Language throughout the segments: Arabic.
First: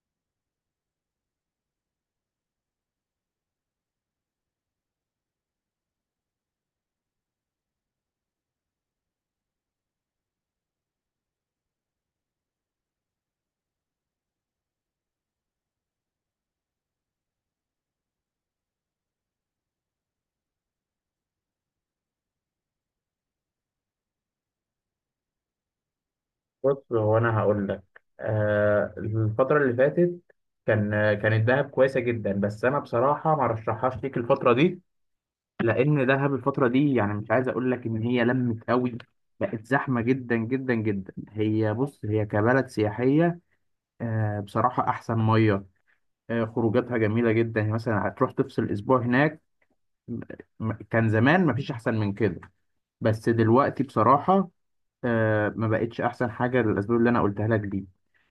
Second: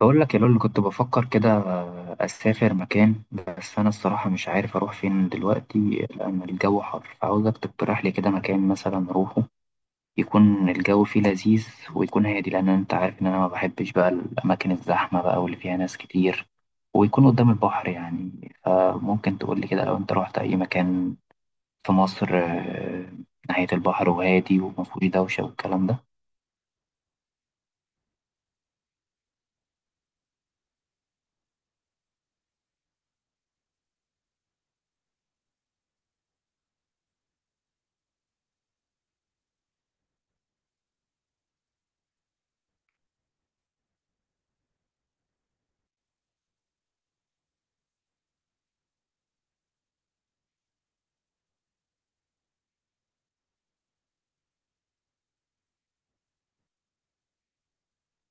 بقول لك يا لول، كنت بفكر كده أسافر مكان. بس أنا الصراحة مش عارف أروح فين دلوقتي لأن الجو حر. فعاوزك تقترح لي كده مكان مثلا أروحه، يكون الجو فيه لذيذ ويكون هادي، لأن أنت عارف إن أنا ما بحبش بقى الأماكن الزحمة بقى واللي فيها ناس كتير، ويكون قدام البحر يعني. فممكن تقول لي كده لو أنت رحت أي مكان في مصر ناحية البحر وهادي ومفهوش دوشة والكلام ده. بص، هو انا هقول لك الفتره اللي فاتت كان كانت دهب كويسه جدا. بس انا بصراحه ما رشحهاش ليك الفتره دي، لان دهب الفتره دي يعني مش عايز اقول لك ان هي لمت قوي، بقت زحمه جدا جدا جدا. هي بص، هي كبلد سياحيه بصراحه احسن ميه، خروجاتها جميله جدا، يعني مثلا هتروح تفصل اسبوع هناك. م- كان زمان ما فيش احسن من كده، بس دلوقتي بصراحه ما بقتش احسن حاجه للاسباب اللي انا قلتها لك دي.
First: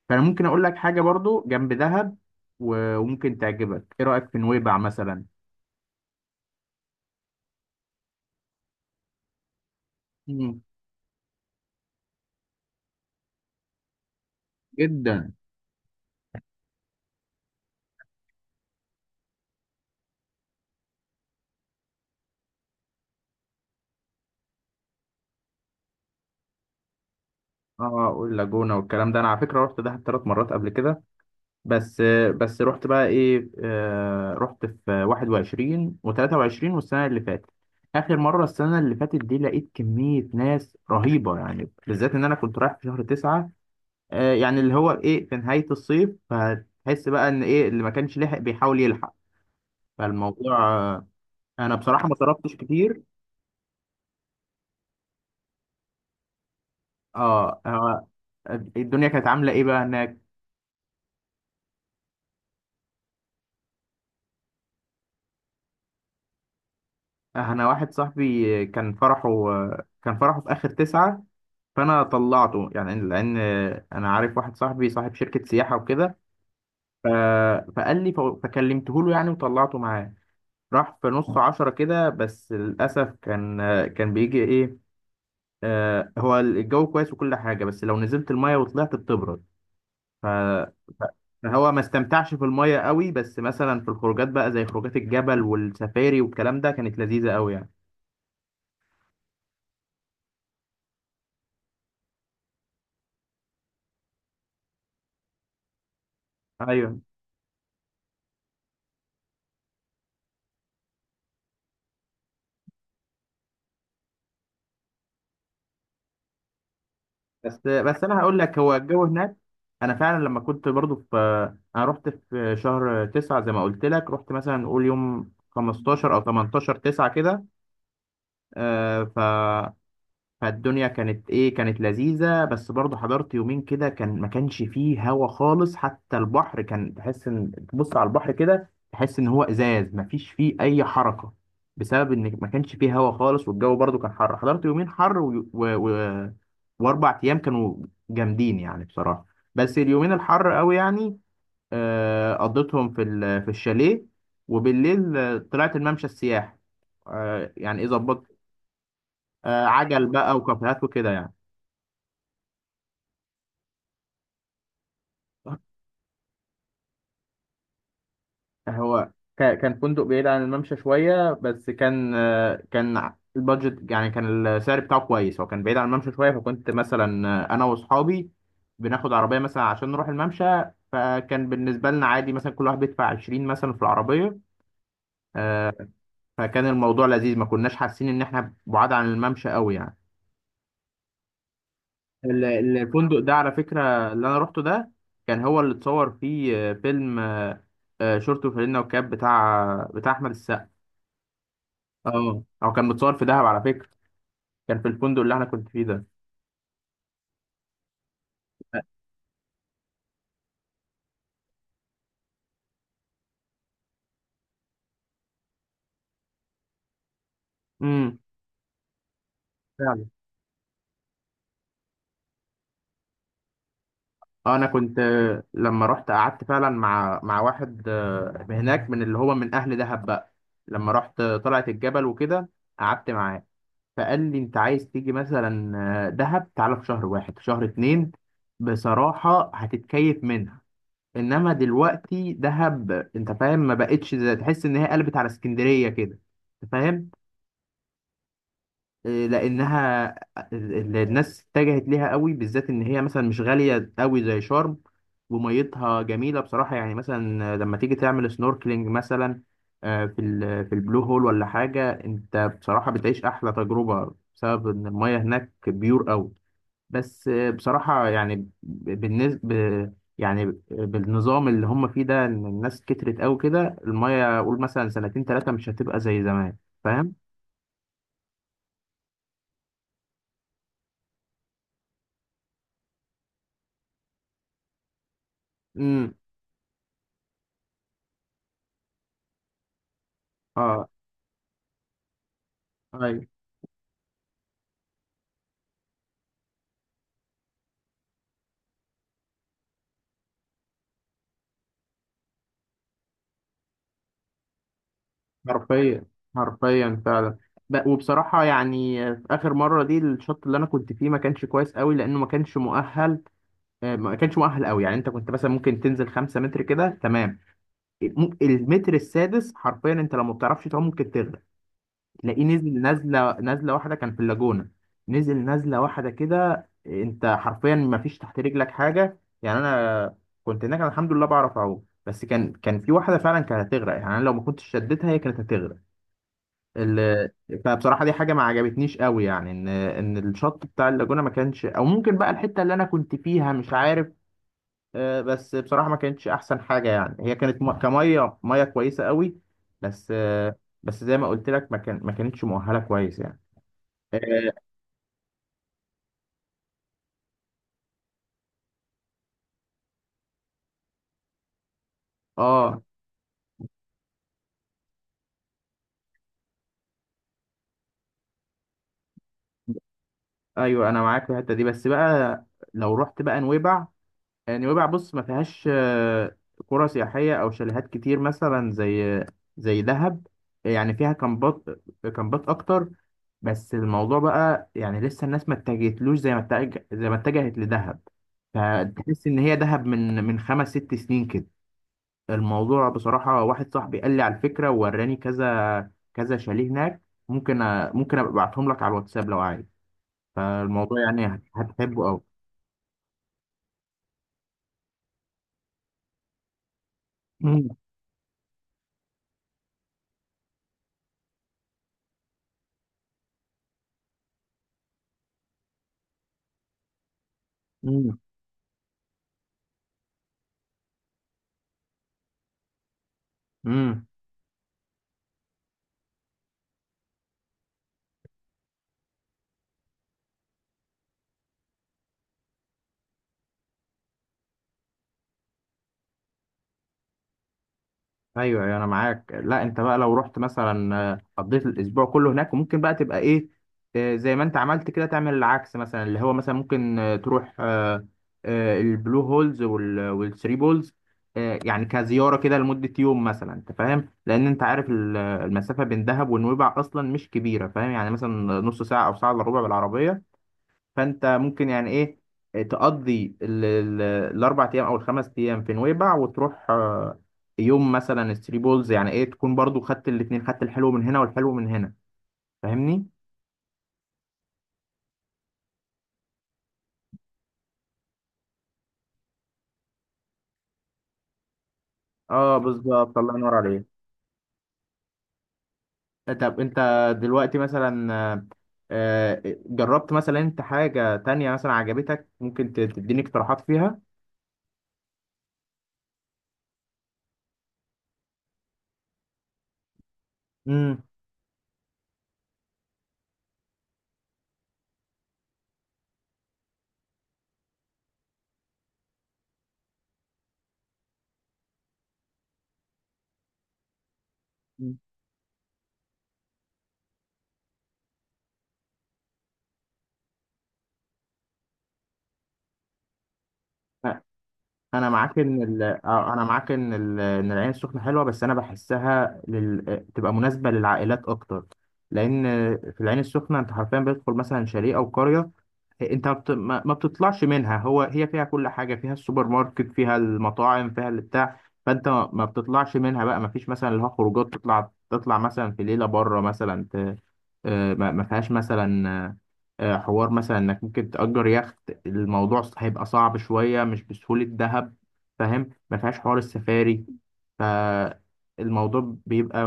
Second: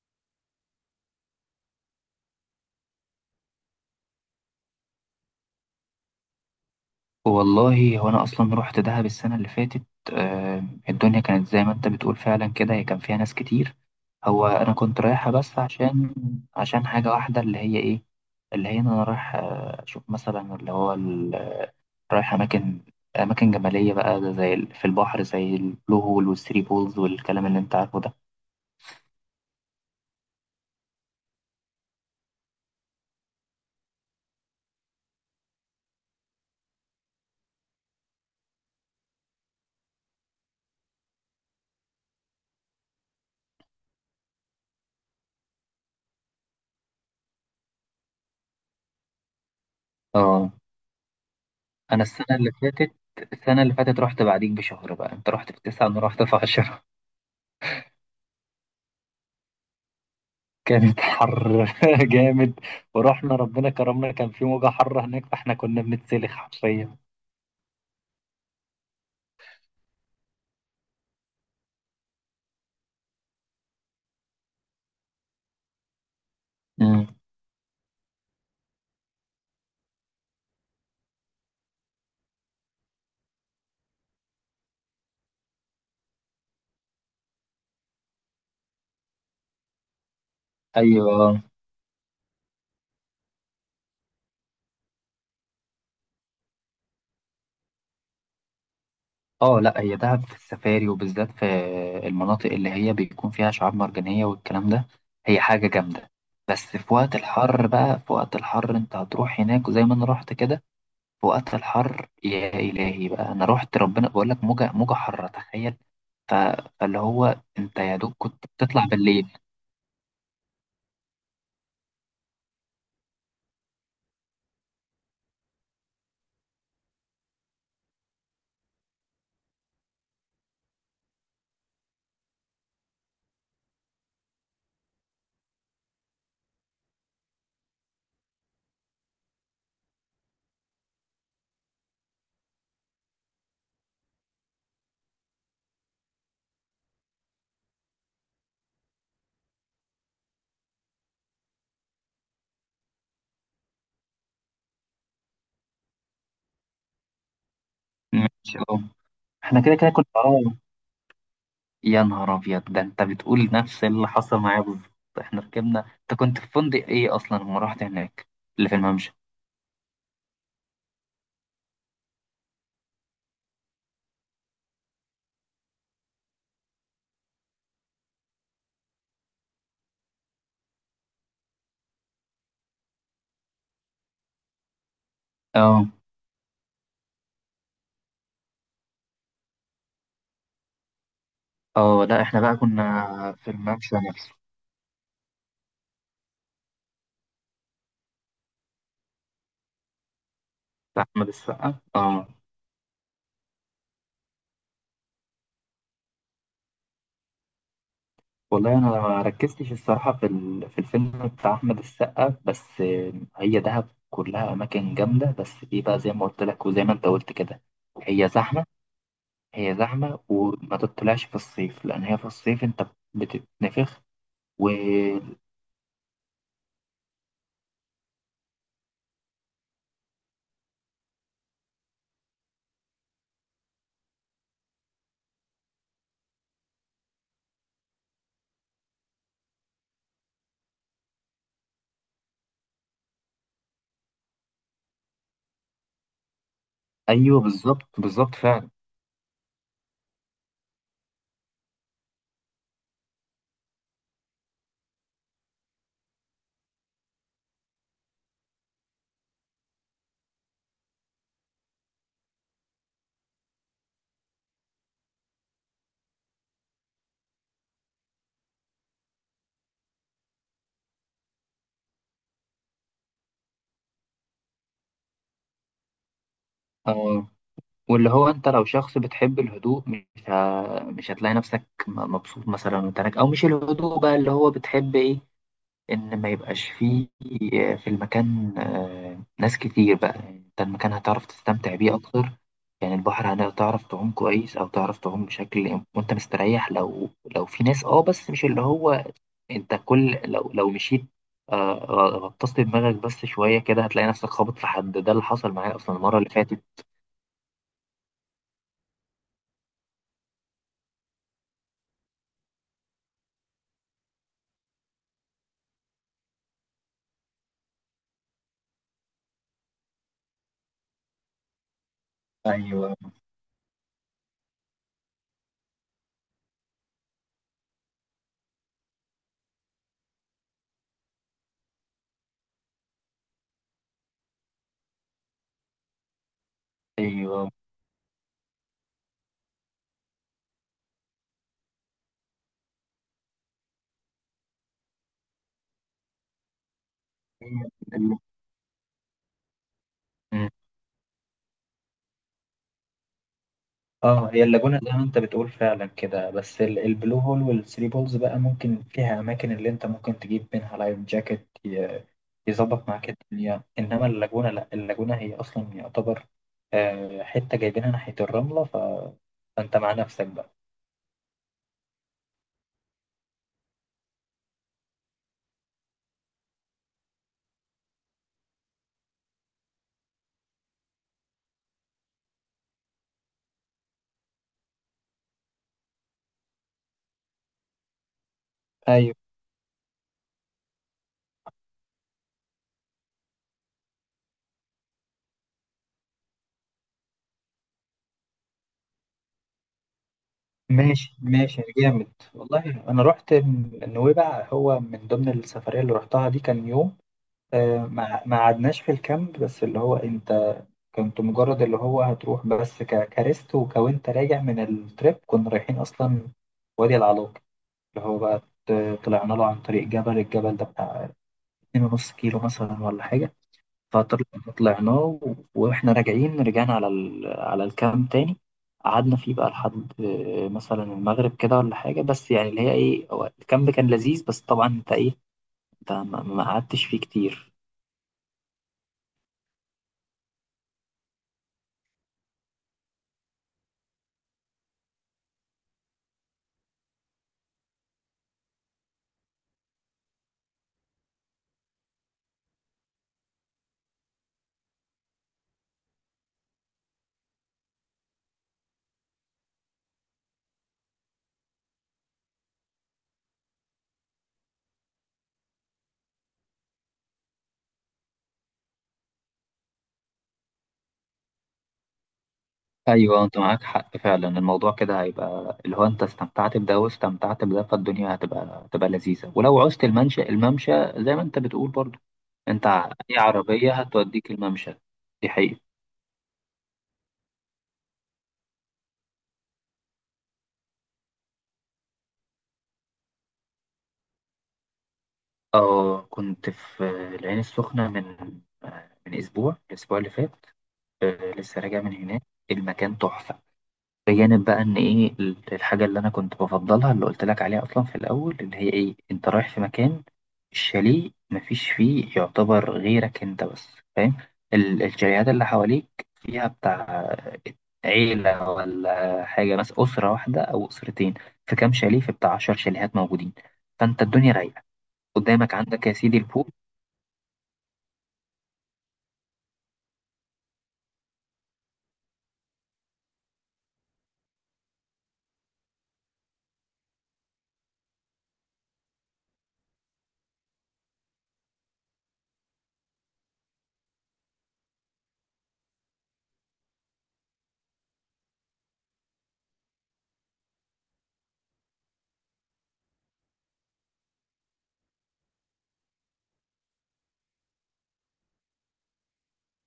فانا ممكن اقول لك حاجه برضو جنب دهب وممكن تعجبك. ايه رايك في نويبع مثلا؟ والله هو انا اصلا رحت دهب السنه اللي فاتت مم. آه، الدنيا كانت زي ما انت بتقول فعلا كده، هي كان فيها ناس كتير. هو انا كنت رايحها جدا. بس عشان حاجه واحده، اللي هي ايه، اللي هي إن انا رايح اشوف مثلا اللي هو رايح اماكن جبليه بقى، ده زي في البحر زي البلو هول والثري بولز والكلام اللي انت عارفه اه، ده. واللاجونه والكلام ده. انا على فكره رحت دهب ثلاث مرات قبل كده، بس بس رحت بقى ايه، رحت في 21 و23 والسنه اللي فاتت. اخر مره السنه اللي فاتت دي لقيت كميه ناس رهيبه، يعني بالذات ان انا كنت رايح في شهر 9، يعني اللي هو ايه، في نهاية الصيف، فهتحس بقى ان ايه اللي ما كانش لحق بيحاول يلحق. اه، فالموضوع انا انا بصراحة ما السنه اللي صرفتش فاتت، كتير. رحت بعديك بشهر. بقى انت رحت في 9، انا رحت في 10. اه، الدنيا كانت عاملة ايه بقى هناك؟ كانت حر جامد. ورحنا ربنا كرمنا، كان في موجة حر هناك، فاحنا كنا بنتسلخ حرفيا. انا واحد صاحبي كان فرحه، كان فرحه في اخر تسعة، فانا طلعته يعني، لان انا عارف واحد صاحبي صاحب شركة سياحة وكده. ف- امم، فقال لي، فكلمته له يعني وطلعته معاه. راح في نص عشرة كده، بس للأسف كان كان بيجي ايه، هو الجو كويس وكل حاجة، بس لو نزلت المية وطلعت بتبرد. ف- ايوه. فهو ما استمتعش في المية قوي، بس مثلا في الخروجات بقى، زي خروجات الجبل والسفاري والكلام ده، كانت لذيذة قوي يعني. اه، لا هي دهب في السفاري، وبالذات في المناطق اللي هي بيكون فيها شعاب مرجانية والكلام ده، هي حاجة جامدة. بس في ايوه. وقت الحر بقى، في وقت الحر انت هتروح هناك وزي ما انا رحت كده، في وقت الحر يا الهي بقى، انا رحت ربنا بقول لك موجة موجة حارة تخيل. ف- فاللي هو بس انت يا بس دوب انا هقول كنت لك، هو بتطلع الجو بالليل. هناك، انا فعلا لما كنت برضو في، انا رحت في شهر تسعة زي ما قلت لك، رحت مثلا نقول يوم 15 او 18 تسعة كده، آه، فالدنيا كانت ايه، كانت لذيذة، بس برضه حضرت يومين كده كان ما كانش فيه هوا خالص. حتى البحر كان تحس ان تبص على البحر كده، تحس ان هو ازاز، ما فيش فيه اي حركة، بسبب ان ما كانش فيه هوا خالص. والجو برضه كان حر. حضرت يومين حر واربع ايام كانوا جامدين يعني بصراحة، بس اليومين الحر قوي يعني. قضيتهم في في الشاليه، وبالليل طلعت الممشى السياحي، يعني ايه ظبطت، ماشي، اه. احنا كده كده عجل كنا بقى آه، وكافيهات وكده يعني. يا نهار ابيض، ده انت بتقول نفس اللي حصل معايا بالظبط. احنا ركبنا، انت كنت في فندق ايه اصلا لما رحت هناك؟ اللي في هو الممشى؟ كان فندق بعيد عن الممشى شوية، بس كان كان البادجت يعني، كان السعر بتاعه كويس. هو كان بعيد عن الممشى شوية، فكنت مثلا أنا وأصحابي بناخد عربية مثلا عشان نروح الممشى. فكان بالنسبة لنا عادي، مثلا كل واحد بيدفع 20 مثلا في العربية، آه، اه، فكان الموضوع لذيذ، ما كناش حاسين إن إحنا بعاد عن الممشى أوي يعني. اه، لا احنا ال- بقى كنا الفندق ده على في فكرة الممشى اللي نفسه، أنا روحته ده، كان هو اللي اتصور فيه فيلم شورت وفانلة وكاب، بتاع أحمد. بتاع احمد السقا، اه. اه، او كان متصور في دهب على فكرة. كان في الفندق اللي انا كنت فيه ده. والله انا ما ركزتش الصراحه في في الفيلم بتاع احمد السقا، بس هي دهب كلها اماكن جامده، بس دي بقى زي ما قلت لك وزي ما انت قلت كده. امم. هي زحمه، هي فعلا. زحمه وما تطلعش في الصيف، لان هي في الصيف انت بتتنفخ اه، انا و... كنت لما رحت قعدت فعلا مع واحد هناك، من اللي هو من اهل دهب بقى. لما رحت طلعت الجبل وكده، قعدت معاه. فقال لي، انت عايز تيجي مثلا دهب؟ تعالى في شهر واحد، في شهر اتنين، بصراحة هتتكيف منها. انما دلوقتي دهب انت فاهم، ما بقتش زي- تحس ان هي قلبت على اسكندرية كده، انت فاهم؟ ايوه، بالظبط بالظبط فعلا. إيه، لانها الناس اتجهت ليها قوي، بالذات ان هي مثلا مش غاليه قوي زي شرم، وميتها جميله بصراحه، يعني مثلا لما تيجي تعمل سنوركلينج مثلا في في البلو هول ولا حاجه، انت بصراحه بتعيش احلى تجربه بسبب ان الميه هناك بيور قوي. بس بصراحه يعني بالنسبه، يعني بالنظام اللي هم فيه ده، ان الناس كترت قوي كده، الميه قول مثلا سنتين ثلاثه مش هتبقى زي زمان، فاهم؟ آه واللي هو انت لو شخص بتحب الهدوء، مش هتلاقي نفسك مبسوط مثلا وانت هناك، او مش الهدوء بقى اللي هو بتحب، ايه امم. ان ما يبقاش فيه في المكان ناس كتير بقى. يعني انت اه. المكان هتعرف تستمتع بيه اكتر، يعني أيوة. البحر هتعرف تعوم كويس، او تعرف تعوم بشكل وانت مستريح، لو في ناس، بس مش اللي هو انت كل، لو مشيت آه، غطست دماغك بس شويه كده، هتلاقي نفسك خابط في حد، ده اللي حصل معايا اصلا حرفيا. المره اللي فاتت. حرفيا فعلا. وبصراحة يعني في آخر مرة دي، الشوط اللي أنا كنت فيه ما كانش كويس قوي لأنه ما كانش مؤهل، ما كانش مؤهل قوي. يعني أنت كنت مثلا ممكن تنزل خمسة متر كده تمام، المتر السادس حرفيا أنت لو ما بتعرفش تعوم ممكن تغرق. تلاقيه نزل ايوه، نزلة، نزلة واحدة كان في اللاجونة، نزل نزلة واحدة كده أنت حرفيا ما فيش تحت رجلك حاجة يعني. أنا كنت هناك، أنا الحمد لله بعرف أعوم، بس كان في واحدة فعلا كانت هتغرق، يعني أنا لو ما كنتش شدتها هي كانت هتغرق. ال- ايوه. فبصراحه دي حاجه ما عجبتنيش قوي، يعني ان الشط بتاع اللاجونه ما كانش، او ممكن بقى الحته اللي انا كنت فيها مش عارف، بس بصراحه ما كانتش احسن حاجه يعني. هي هي كانت ال- كميه ميه كويسه قوي، بس مم. بس زي ما قلت لك ما كان، ما كانتش مؤهله كويس يعني. اه، هي اه، اللاجونة زي ما انت بتقول فعلا كده. بس البلو هول والثري بولز بقى، ممكن فيها اماكن اللي انت ممكن تجيب منها لايف جاكيت، آه، يظبط معاك الدنيا. انما اللاجونة لا، اللاجونة هي اصلا يعتبر حتة جايبينها ناحية الرملة. فانت مع نفسك بقى. ايوه انا معاك في الحته دي. بس بقى لو رحت بقى نويبع، نويبع بص ما فيهاش قرى سياحية أو شاليهات كتير مثلا زي زي دهب، يعني فيها كامبات، أكتر. بس الموضوع بقى يعني لسه الناس ما اتجهتلوش زي ما اتجه، زي ما اتجهت لدهب. ايوه، فتحس إن هي دهب من خمس ست سنين كده. الموضوع بصراحة واحد صاحبي قال لي على الفكرة ووراني كذا كذا شاليه هناك. ممكن ممكن أبقى أبعتهم لك على الواتساب لو عايز. فالموضوع ماشي يعني ماشي هتحبه جامد. أوي. والله انا رحت نويبع، هو من ضمن السفريه اللي رحتها دي، كان يوم مم. آه، ما قعدناش في الكامب، بس اللي هو انت كنت مجرد اللي هو هتروح، بس كريست وكوانت راجع من التريب، كنا رايحين اصلا وادي العلاق، اللي هو بقى طلعنا له عن طريق الجبل ده بتاع 2.5 كيلو مثلا ولا حاجه. مم. فطلعنا واحنا راجعين، رجعنا على على الكامب تاني. قعدنا فيه بقى لحد مثلا المغرب كده ولا حاجة، بس يعني اللي هي ايه، هو الكامب كان لذيذ، بس طبعا انت ايه، انت ما قعدتش فيه كتير. ايوه ايوه انا معاك. لا انت بقى لو رحت مثلا قضيت الاسبوع كله هناك، وممكن بقى تبقى ايه، زي ما انت عملت كده تعمل العكس مثلا. اللي هو مثلا ممكن تروح البلو هولز والثري بولز، يعني كزياره كده لمده يوم مثلا، انت فاهم، لان انت عارف المسافه بين دهب ونويبع اصلا مش كبيره، فاهم يعني، مثلا نص ساعه او ساعه الا ربع بالعربيه. فانت ممكن يعني ايه، تقضي الاربع ايام او الخمس ايام في نويبع، وتروح يوم مثلا ثري بولز، يعني ايه تكون برضو خدت الاتنين، خدت الحلو من هنا والحلو من هنا، فاهمني؟ ايوه، انت معاك حق فعلا. الموضوع كده هيبقى اللي هو انت استمتعت بده واستمتعت بده، فالدنيا هتبقى لذيذه. ولو عوزت الممشى، زي ما انت بتقول برضو، اه، انت اي بالظبط، الله ينور عربيه عليك. هتوديك الممشى، دي حقيقة. طب انت دلوقتي مثلا جربت مثلا انت حاجة تانية مثلا عجبتك؟ ممكن تديني اقتراحات فيها؟ اه، كنت في العين السخنة من من أسبوع، الأسبوع اللي فات. امم. لسه راجع من هناك. المكان تحفة، بجانب بقى إن إيه الحاجة اللي أنا كنت بفضلها اللي قلت لك عليها أصلا في الأول، اللي هي إيه، أنت رايح في مكان، الشاليه مفيش فيه يعتبر غيرك أنت بس، فاهم؟ الشاليهات اللي حواليك فيها بتاع عيلة ولا حاجة، بس أسرة واحدة أو أسرتين، في كام شاليه، في بتاع 10 شاليهات موجودين، فأنت الدنيا رايقة، انا معاك قدامك ان عندك يا سيدي انا البول. معاك ان ان العين السخنه حلوه، بس انا بحسها تبقى مناسبه للعائلات اكتر. لان في العين السخنه انت حرفيا بتدخل مثلا شاليه او قريه، انت ما بت- ما- ما بتطلعش منها. هو هي فيها كل حاجه، فيها السوبر ماركت، فيها المطاعم، فيها البتاع. فانت ما بتطلعش منها بقى. ما فيش مثلا اللي هو خروجات، تطلع مثلا في ليله بره مثلا ما فيهاش مثلا حوار مثلا انك ممكن تأجر يخت. الموضوع هيبقى صعب شويه، مش بسهوله دهب، فاهم؟ ما فيهاش حوار السفاري. فالموضوع بيبقى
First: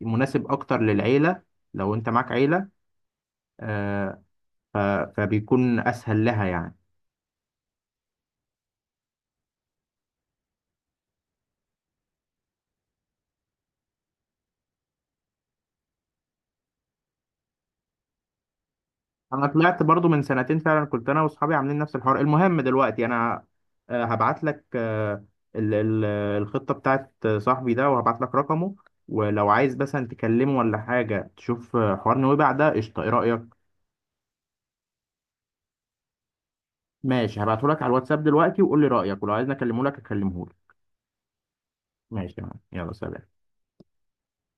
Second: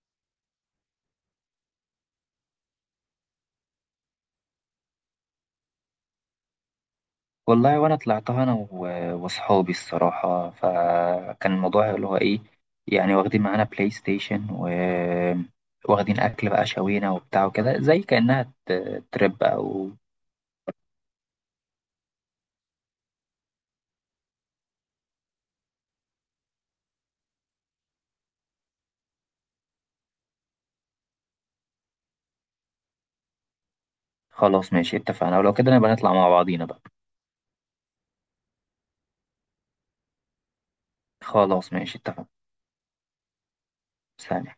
مناسب اكتر للعيله، لو انت معاك عيله، آه، فبيكون اسهل لها يعني. والله وانا طلعتها انا واصحابي الصراحه، فكان الموضوع اللي هو ايه، يعني واخدين معانا بلاي ستيشن واخدين اكل بقى شوينا وبتاع وكده، زي كانها ترip انا طلعت او. برضو من سنتين، فعلا كنت انا واصحابي عاملين نفس الحوار. المهم دلوقتي انا هبعت لك ال- ال- الخطة بتاعت صاحبي ده، وهبعت لك رقمه، ولو عايز مثلا تكلمه ولا حاجة تشوف حوار نويبع ده قشطة، ايه رأيك؟ خلاص، ماشي، اتفقنا، ولو كده نبقى نطلع مع بعضينا بقى. ماشي، هبعته لك على الواتساب دلوقتي، وقول لي رأيك، ولو عايز اكلمه لك اكلمه لك. خلاص، ماشي، اتفقنا. ماشي تمام، يلا سلام. سلام.